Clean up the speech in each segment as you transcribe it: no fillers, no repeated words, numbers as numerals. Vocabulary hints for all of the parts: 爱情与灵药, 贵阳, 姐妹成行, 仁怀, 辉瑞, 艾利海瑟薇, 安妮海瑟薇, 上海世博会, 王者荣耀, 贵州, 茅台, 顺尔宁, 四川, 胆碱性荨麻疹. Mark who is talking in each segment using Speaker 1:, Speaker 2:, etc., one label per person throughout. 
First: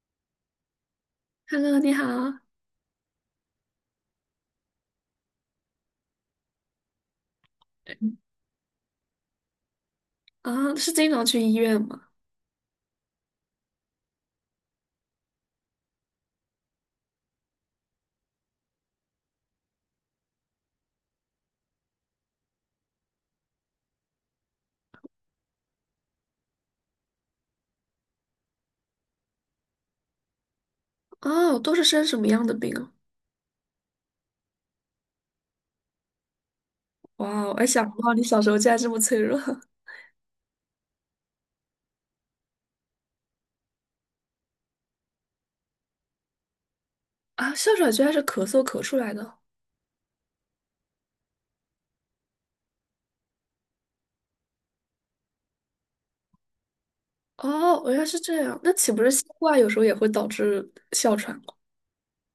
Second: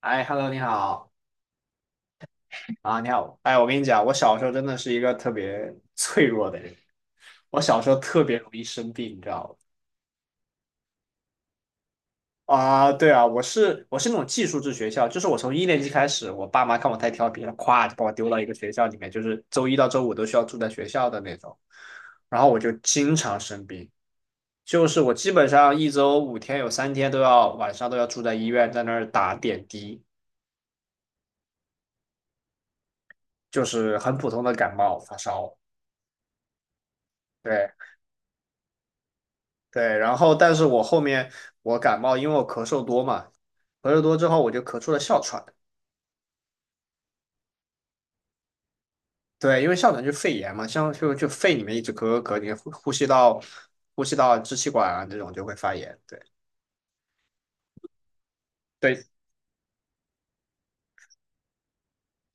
Speaker 1: 哎，Hello，你好
Speaker 2: Hello，你好。
Speaker 1: 啊，你好。哎，我跟你讲，我小时候真的是一个特别 脆弱的人，我小时候
Speaker 2: 嗯。
Speaker 1: 特别容易生病，你知道吗？
Speaker 2: 啊，是经常去医院吗？
Speaker 1: 啊，对啊，我是那种寄宿制学校，就是我从1年级开始，我爸妈看我太调皮了，咵就把我丢到一个学校里面，就是周一到周五都需要住在学校的那种，然后我就经常生病，就是我基本上一周5天有3天晚上都要住在医院，在那儿打点滴，
Speaker 2: 哦，都是生什么样的病啊？
Speaker 1: 就是很普通的感冒发烧。
Speaker 2: 哇，我
Speaker 1: 对，
Speaker 2: 还想不到你小时候竟然这么脆弱。
Speaker 1: 对，然后但是我后面，我感冒，因为我咳嗽多嘛，咳嗽多之后我就咳出了哮喘。
Speaker 2: 啊！哮喘居然是咳嗽咳出来的。
Speaker 1: 对，因为哮喘就肺炎嘛，像就肺里面一直咳咳咳，你呼吸道支气管啊这种就会发炎。对
Speaker 2: 哦，原来是这样，那岂不
Speaker 1: 对
Speaker 2: 是新冠有时候也会导致哮喘吗？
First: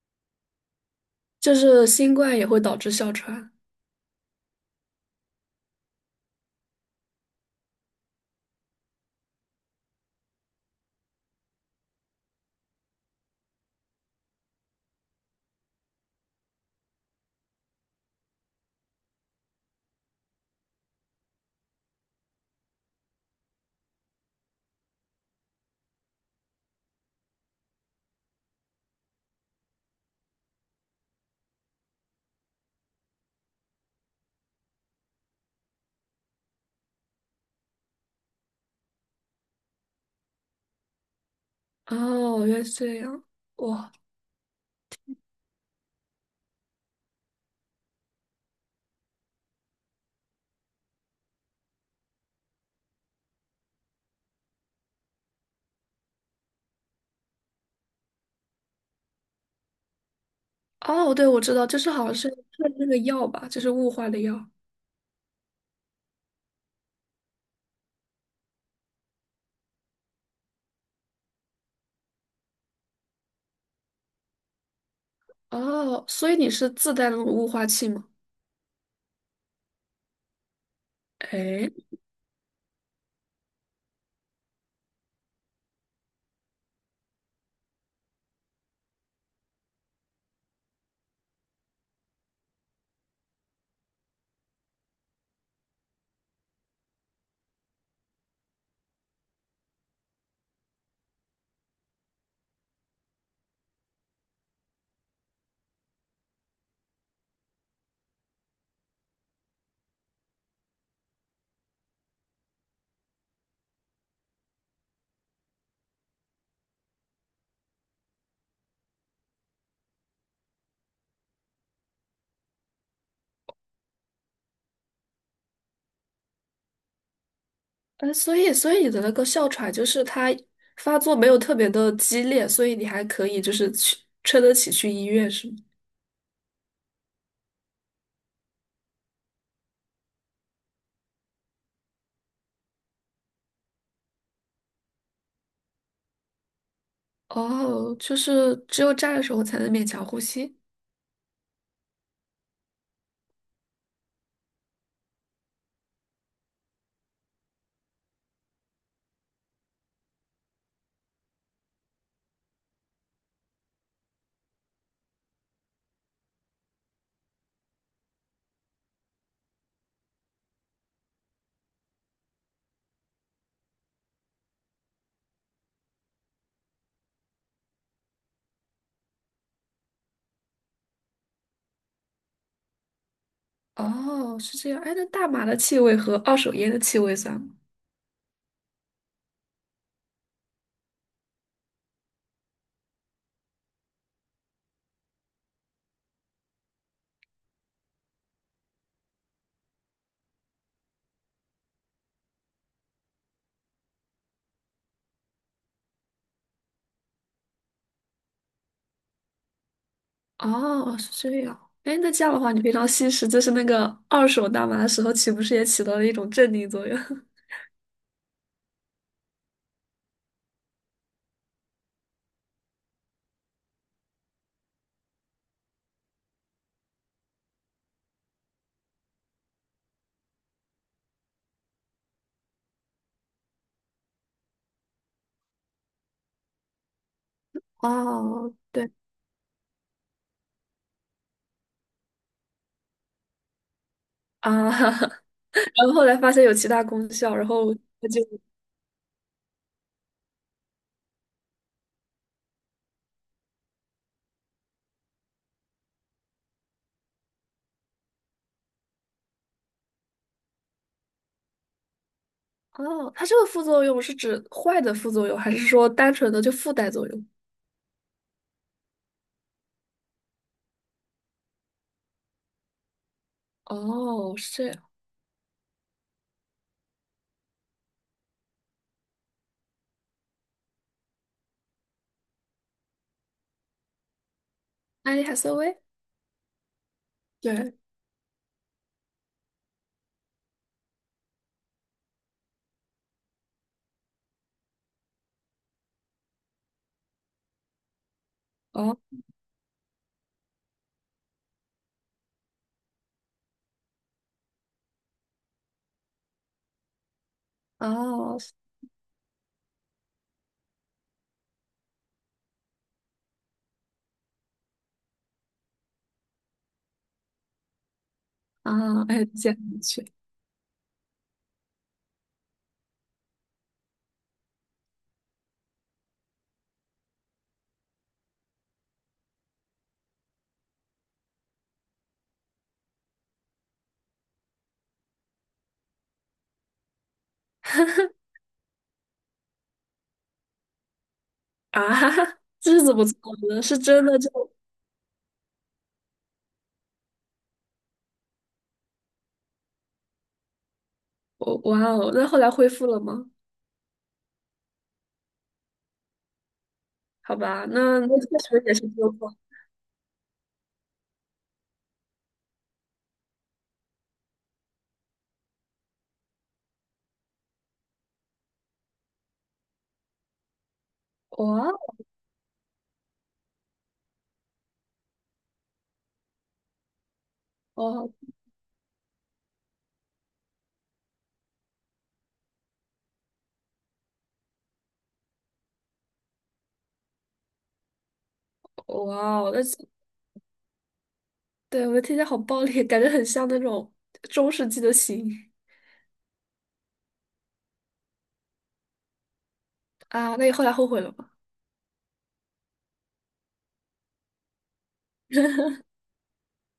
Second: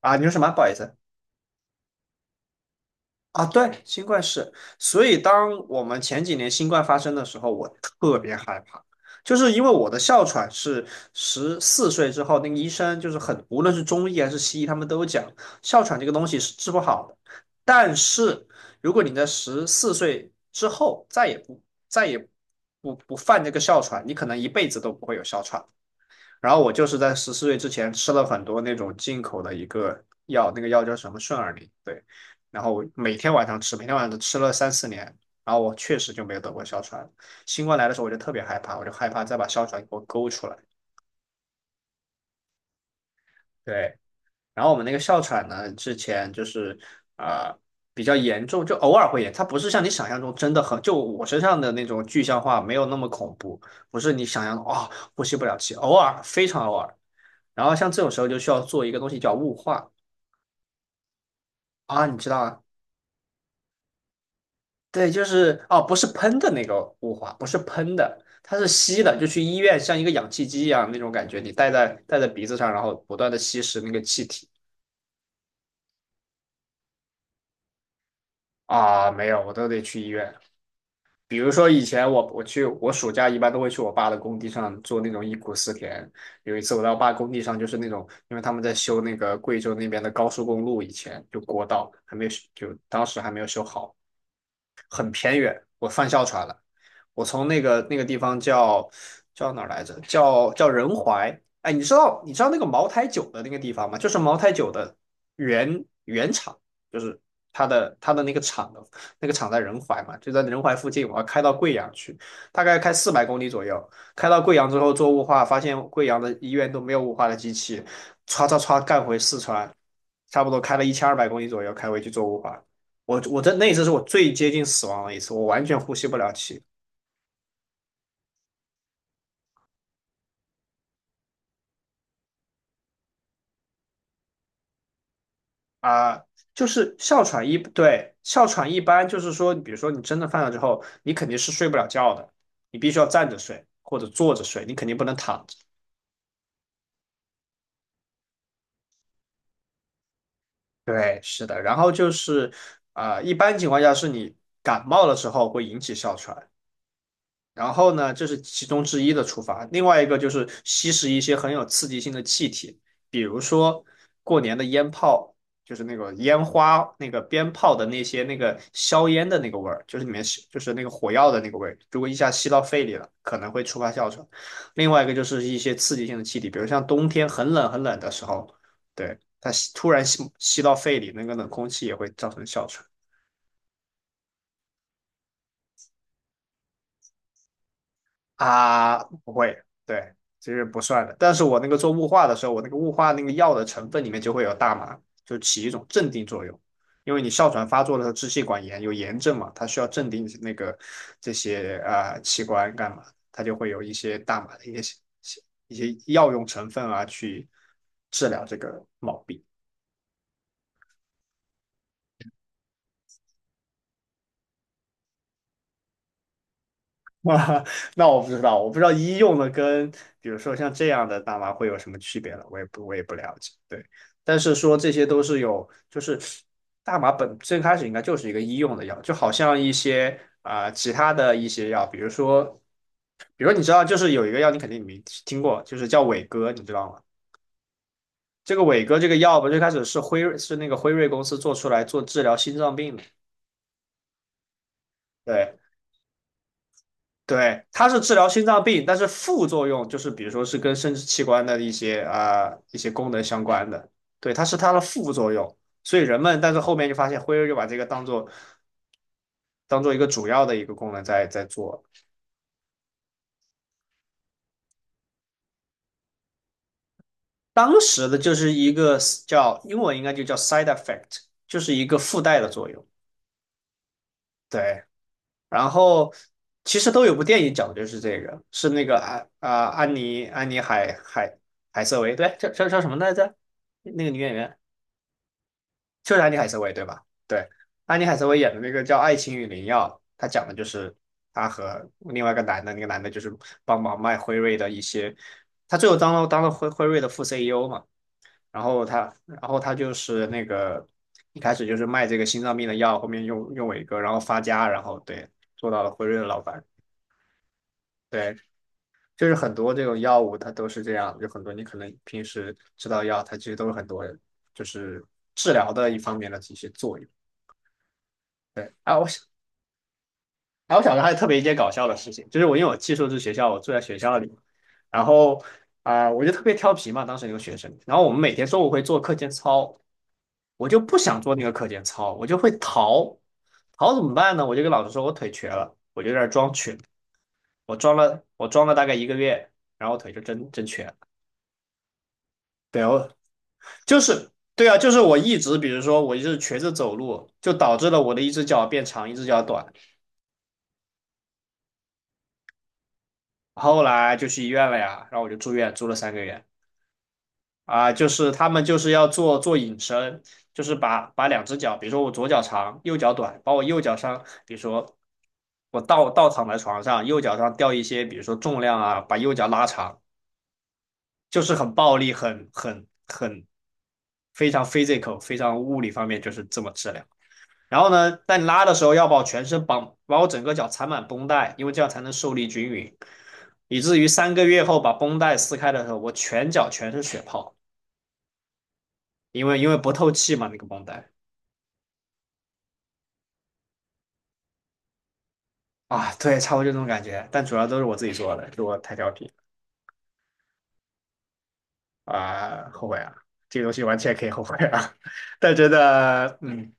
Speaker 1: 啊，你说什么？不好意思。
Speaker 2: 就是新冠也会导致哮
Speaker 1: 啊，
Speaker 2: 喘。
Speaker 1: 对，新冠是，所以当我们前几年新冠发生的时候，我特别害怕，就是因为我的哮喘是十四岁之后，那个医生就是很，无论是中医还是西医，他们都讲哮喘这个东西是治不好的，但是如果你在十四岁之后再也不犯这个哮喘，你可能一辈子都不会有哮喘。然后我就是在十四岁之前吃了很多那种进口的一个药，那个药叫什么顺尔宁，对。然后我每天晚上吃，每天晚上都吃了3、4年，然后我确实就没有得过哮喘。新冠来的时候我就特别害怕，我就害怕再把哮喘给我勾出来。
Speaker 2: 哦，原来是这样。哇。
Speaker 1: 对，然后我们那个哮喘呢，之前就是啊、呃比较严重，就偶尔会严，它不是像你想象中真的很，就我身上的那种具象化没有那么恐怖，不是你想象的呼吸不了气，偶尔非常偶尔。然后像这种时候就需要做一个东西叫雾化
Speaker 2: 哦，对，我知道，就是
Speaker 1: 啊，
Speaker 2: 好像
Speaker 1: 你知
Speaker 2: 是
Speaker 1: 道啊？
Speaker 2: 是那个药吧，就是雾化的药。
Speaker 1: 对，就是哦，不是喷的那个雾化，不是喷的，它是吸的，就去医院像一个氧气机一样那种感觉，你戴在鼻子上，然后不断的吸食那个气体
Speaker 2: 哦，所以你是自带那种雾化器吗？
Speaker 1: 啊，没有，我都得去医院。比如说以
Speaker 2: 哎。
Speaker 1: 前我去我暑假一般都会去我爸的工地上做那种忆苦思甜。有一次我到我爸工地上，就是那种因为他们在修那个贵州那边的高速公路，以前就国道还没有修就当时还没有修好，很偏远。我犯哮喘了，我从那个地方叫哪儿来着？叫仁怀。哎，你知道那个茅台酒的那个地方吗？就是茅台酒的原厂，就是它的那个厂在仁怀嘛，就在仁怀附近，我要开到贵阳去，大概开400公里左右。开到贵阳之后做雾化，发现贵阳的医院都没有雾化的机器，唰唰唰干回四川，差不多开了1200公里左右，开回去做雾化。我这那一次是我最接近死亡的一次，我完全呼吸不了气
Speaker 2: 呃，所以你的那个哮喘就是它发作没有特别的激烈，所以你还可以就是去撑得起去医院是吗？
Speaker 1: 啊。就是哮喘一，对，哮喘一般就是说，比如说你真的犯了之后，你肯定是睡不了觉的，你必须要站着睡或者坐着睡，你肯定不能躺着。
Speaker 2: 哦，就是只有站的时候才能勉强呼吸。
Speaker 1: 对，是的，然后就是，一般情况下是你感冒的时候会引起哮喘，然后呢，这是其中之一的触发，另外一个就是吸食一些很有刺激性的气体，比如说过年的烟炮，就是那个烟花、那个鞭炮的那个硝烟的那个味儿，就是里面吸就是那个火药的那个味儿。如果一下吸到肺里了，可能会触发哮喘。另外一个就是一些刺激性的气体，比如像冬天很冷很冷的时候，对，它突然吸到肺里，那个冷空气也会造成哮喘。
Speaker 2: 哦，是这样。哎，那大麻的气味和二手烟的气味算吗？
Speaker 1: 啊，不会，对，其实不算的。但是我那个做雾化的时候，我那个雾化那个药的成分里面就会有大麻，就起一种镇定作用。因为你哮喘发作的时候，支气管炎有炎症嘛，它需要镇定这些器官干嘛，它就会有一些大麻的一些药用成分啊去治疗这个毛病。
Speaker 2: 哦，是这样。哎，那这样的话，你平常吸食就是那个二手大麻的时候，岂不是也起到了一种镇定作用？
Speaker 1: 啊，那我不知道，我不知道医用的跟比如说像这样的大麻会有什么区别了，我也不了解。对，但是说这些都是有，就是大麻最开始应该就是一个医用的药，就好像一些其他的一些药，比如说，你知道，就是有一个药你肯定没听过，就是叫伟哥，你知道吗？
Speaker 2: 哦，
Speaker 1: 这个伟
Speaker 2: 对
Speaker 1: 哥这个药吧，最开始是辉瑞是那个辉瑞公司做出来做治疗心脏病的，
Speaker 2: 啊。
Speaker 1: 对。
Speaker 2: 然后后来发现有其他功效，然
Speaker 1: 对，
Speaker 2: 后就
Speaker 1: 它是治疗心脏病，但是副作用就是比如说是跟生殖器官的一些一些功能相关的，对，它是它的副作用。所以人们，但是后面就发现辉瑞就把这个当做一个主要的一个功能在做。
Speaker 2: 哦，它这个副作用是指坏的副作用，还是说单纯的就附带作用？
Speaker 1: 当时的就是一个叫英文应该就叫 side effect,就是一个附带的作用。
Speaker 2: 哦，是这
Speaker 1: 对，
Speaker 2: 样。
Speaker 1: 然后其实都有部电影讲的就是这个，是那个安妮海瑟薇，对，叫什么来着？那个女演员。
Speaker 2: 艾利海瑟薇？
Speaker 1: 就是安妮海瑟薇对吧？对，
Speaker 2: 对，
Speaker 1: 安妮海瑟薇演的那个叫《爱情与灵药》，她讲的就是她和另外一个男的，那个男的就是帮忙卖辉瑞的一些，他最后当了辉瑞的副 CEO 嘛，然后
Speaker 2: 哦。
Speaker 1: 他就是那个一开始就是卖这个心脏病的药，后面用伟哥，然后发家，然后对做到了辉瑞的老板，对。
Speaker 2: 哦。
Speaker 1: 就是很多这种药物，它都是这样，有很多你可能平时吃到药，它其实都是很多就是治疗的一方面的一些作用。对啊，
Speaker 2: 啊，
Speaker 1: 我想。
Speaker 2: 哎，这样去。
Speaker 1: 然后我小时候还特别一件搞笑的事情，就是我因为我寄宿制学校，我住在学校里，然后我就特别调皮嘛，当时那个学生。然后我们每天中午会做课间操，我就不想做那个课间操，我就会逃。逃怎么办呢？我就跟老师说我腿瘸了，我就在那儿装瘸，我装了大概1个月，然后腿就真瘸了。
Speaker 2: 啊，哈哈，日
Speaker 1: 对，
Speaker 2: 子不
Speaker 1: 我
Speaker 2: 错的，是
Speaker 1: 就
Speaker 2: 真的
Speaker 1: 是
Speaker 2: 就，
Speaker 1: 对啊，就是我一直比如说我就是瘸着走路，就导致了我的一只脚变长，一只脚短。
Speaker 2: 哦哇哦，那后来恢复了吗？
Speaker 1: 后来就去医院了呀，然后我就住院，住了3个月。
Speaker 2: 好吧，
Speaker 1: 啊，
Speaker 2: 那
Speaker 1: 就
Speaker 2: 那确
Speaker 1: 是他们
Speaker 2: 实也
Speaker 1: 就
Speaker 2: 是
Speaker 1: 是要
Speaker 2: 纠错。
Speaker 1: 做引申，就是把两只脚，比如说我左脚长，右脚短，把我右脚上，比如说我倒躺在床上，右脚上吊一些，比如说重量啊，把右脚拉长，就是很
Speaker 2: 哇
Speaker 1: 暴力，很非常 physical,非常物理方面就是这么治疗。然后呢，
Speaker 2: 哦，
Speaker 1: 在拉的时候要把我全身绑，把我整个脚缠满绷带，因为这样才能受力均匀，以至于3个月后把绷带撕开的时候，我全脚全是血泡。
Speaker 2: 哇
Speaker 1: 因
Speaker 2: 哦，
Speaker 1: 为
Speaker 2: 那
Speaker 1: 因为不透气嘛，那个绷带
Speaker 2: 对，我的天，天好暴力，感觉很像那种中世纪的刑。
Speaker 1: 啊，对，差不多就这种感觉，但主要都是我自己做的，就是我太调皮
Speaker 2: 啊，那你后来后悔了吗？
Speaker 1: 啊，后悔啊，这个东西完全可以后悔啊，但真的，嗯，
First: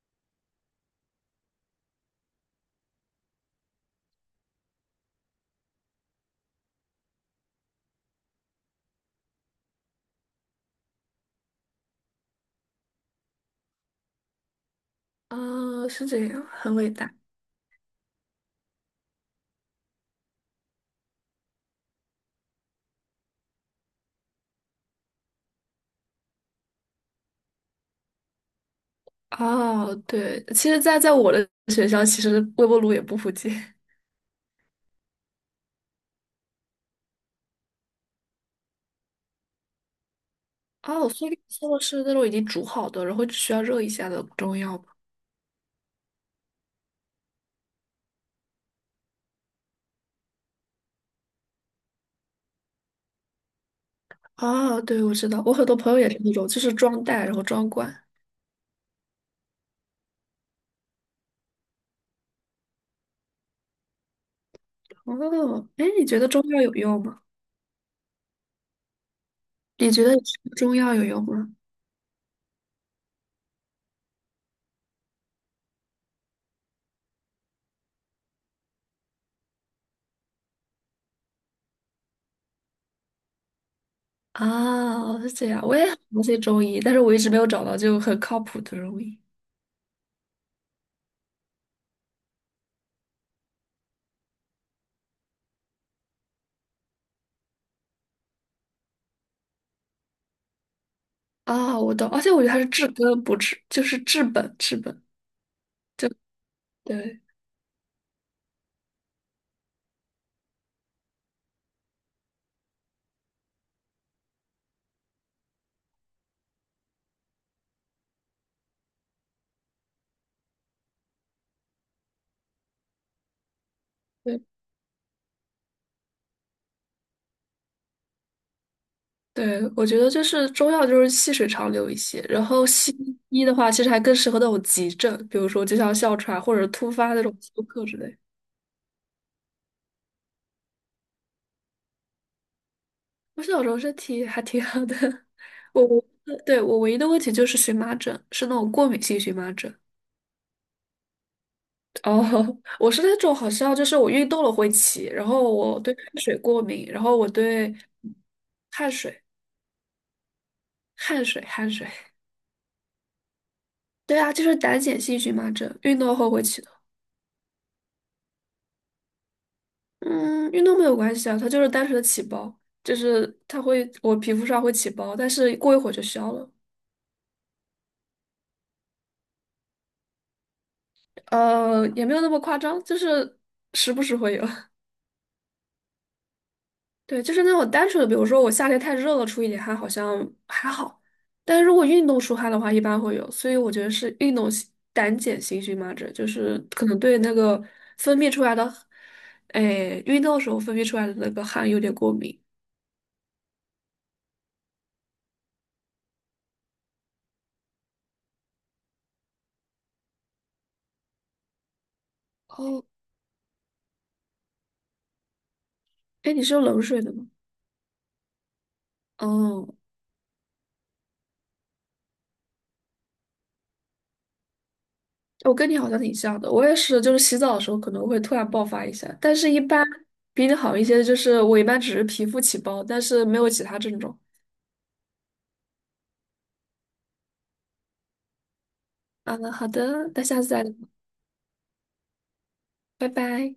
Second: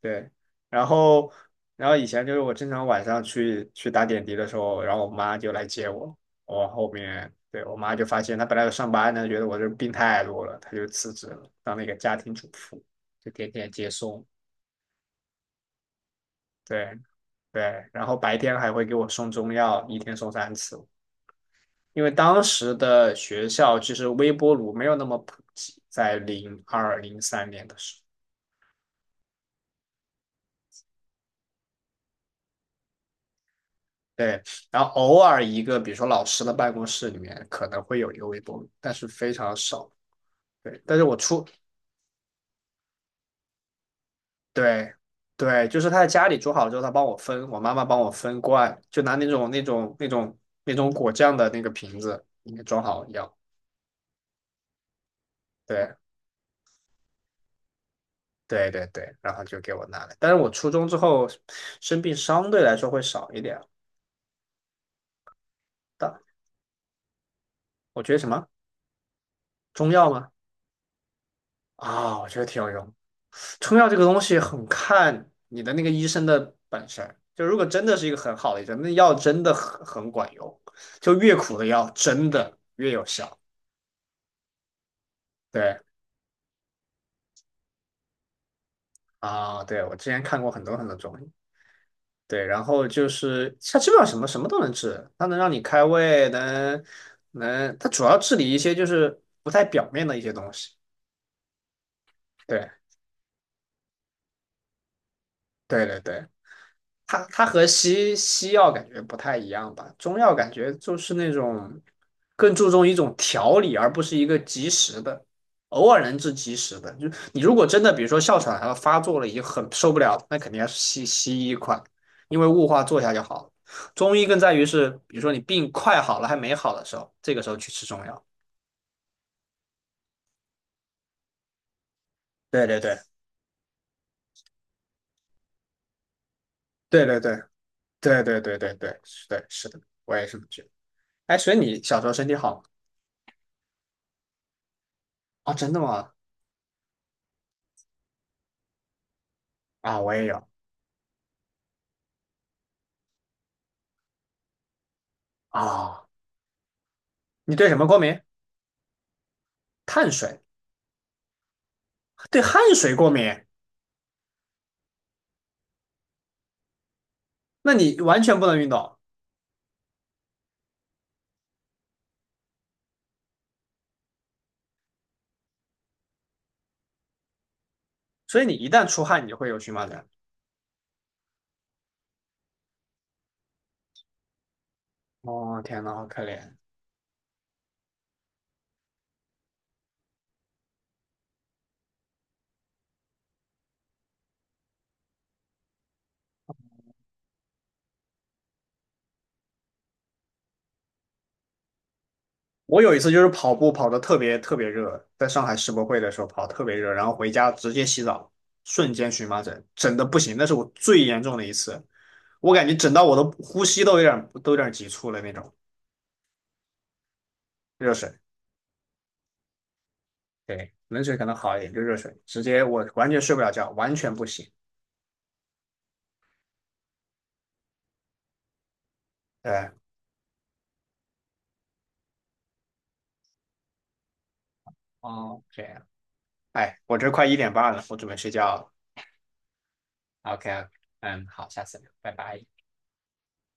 Speaker 1: 对，然后然后以前就是我经常晚上去打点滴的时候，然后我妈就来接我，我后面对我妈就发现她本来有上班呢，觉得我这病太多了，她就辞职了，当那个家庭主妇，就天天接送，
Speaker 2: 啊，是这样，很伟
Speaker 1: 对
Speaker 2: 大。
Speaker 1: 对，然后白天还会给我送中药，一天送3次。因为当时的学校其实微波炉没有那么普及，在2002、2003年的时候，
Speaker 2: 哦，对，其实在，在我的学校，其实微波炉也不普及。
Speaker 1: 对，然后偶尔一个，比如说老师的办公室里面可能会有一个微波炉，但是非常少。对，但是
Speaker 2: 哦，
Speaker 1: 我
Speaker 2: 所以
Speaker 1: 出，
Speaker 2: 做的是那种已经煮好的，然后只需要热一下的中药
Speaker 1: 对，
Speaker 2: 吧。
Speaker 1: 对，就是他在家里煮好了之后，他帮我分，我妈妈帮我分罐，就拿那种果酱的那个瓶子里面装好药。
Speaker 2: 哦，对，我知道，我很多朋
Speaker 1: 对
Speaker 2: 友也是那种，就是装袋然后装罐。
Speaker 1: 对对对，然后就给我拿来。但是我初中之后生病相对来说会少一点。
Speaker 2: 哦。哎，你觉得
Speaker 1: 但
Speaker 2: 中药有用吗？
Speaker 1: 我觉得什么？中
Speaker 2: 你觉
Speaker 1: 药
Speaker 2: 得
Speaker 1: 吗？
Speaker 2: 吃中药有用吗？
Speaker 1: 啊、我觉得挺有用。中药这个东西很看你的那个医生的本事，就如果真的是一个很好的医生，那药真的很管用，就越苦的药真的越有效。
Speaker 2: 啊，是这样，我
Speaker 1: 对
Speaker 2: 也很相信中医，但是我一直没有找到就很靠谱的中医。
Speaker 1: 啊、对，我之前看过很多很多中医，对，然后就是它基本上什么什么都能治，它能让你开胃，能，它主要治理一些就是不太表面的一些东西。
Speaker 2: 啊，我懂，而且我觉得它是
Speaker 1: 对，
Speaker 2: 治根不治，就是治本。
Speaker 1: 对对对。它
Speaker 2: 对，
Speaker 1: 它和西药感觉不太一样吧？中药感觉就是那种更注重一种调理，而不是一个及时的，偶尔能治及时的。就你如果真的比如说哮喘它发作了，已经很受不了了那肯定要是西医快，因为雾化做一下就好了。中医更
Speaker 2: 对。
Speaker 1: 在于是，比如说你病快好了还没好的时候，这个时候去吃中药。
Speaker 2: 对，我觉得就是中药就是细水长流一些，然
Speaker 1: 对
Speaker 2: 后
Speaker 1: 对
Speaker 2: 西
Speaker 1: 对
Speaker 2: 医的话，其实还更适合那种急症，比如说就像哮喘或者突
Speaker 1: 对
Speaker 2: 发
Speaker 1: 对
Speaker 2: 那种
Speaker 1: 对
Speaker 2: 休克之类。
Speaker 1: 对对对对对，是的，是的，我也是这么觉得。哎，所以你小时候身体好
Speaker 2: 我小时候身体还挺好的。
Speaker 1: 啊？哦真 的
Speaker 2: 我
Speaker 1: 吗？
Speaker 2: 对，我唯一的问题就是荨麻疹，是那种过敏性荨麻疹。
Speaker 1: 啊，我也有
Speaker 2: 哦。我是那种好像就是我运动了会起，然后我对
Speaker 1: 啊。
Speaker 2: 汗水过敏，然后我
Speaker 1: 你对
Speaker 2: 对
Speaker 1: 什么过敏？
Speaker 2: 汗水。
Speaker 1: 碳水，
Speaker 2: 汗水，汗水。
Speaker 1: 对汗水过敏，
Speaker 2: 对啊，就是胆碱性荨麻疹，运动后会起的。
Speaker 1: 那你完全不能运动，
Speaker 2: 嗯，运动没有关系啊，它就是单纯的起包，就是它会，我皮肤上会起包，但是过一会儿就消了。
Speaker 1: 所以你一旦出汗，你就会有荨麻疹。
Speaker 2: 呃，也没有那么夸张，就是时不时会有。
Speaker 1: 哦，天呐，好可怜！
Speaker 2: 对，就是那种单纯的，比如说我夏天太热了，出一点汗好像还好，但是如果运动出汗的话，一般会有。所以我觉得是运动性胆碱性荨麻疹，就是可能对那个分泌出来的，哎，运动时候分泌出来的那个汗有点过敏。
Speaker 1: 我有一次就是跑步跑得特别特别热，在上海世博会的时候跑得特别热，然后回家直接洗澡，瞬间荨麻疹，整的不行，那是我最严重的一次，我感觉
Speaker 2: 哦。
Speaker 1: 整到我的呼吸都有点急促了那种。
Speaker 2: 哎，你是用冷水的吗？
Speaker 1: 热水，
Speaker 2: 哦。
Speaker 1: 对，冷水可能好一点，就热水，直接我完全睡不了觉，完全不行。
Speaker 2: 我跟你好像挺像的，我也是，就是洗澡的时候可能会突然爆发一下，但是一
Speaker 1: 对，
Speaker 2: 般比你好一些，就是我一般只是皮肤起包，但是没有其他症状。
Speaker 1: 哦，这样。哎，我这快1点半了，我准备睡觉了。
Speaker 2: 啊，好的，那下次再
Speaker 1: OK,
Speaker 2: 聊，
Speaker 1: 嗯，好，下次聊，拜拜。
Speaker 2: 拜拜。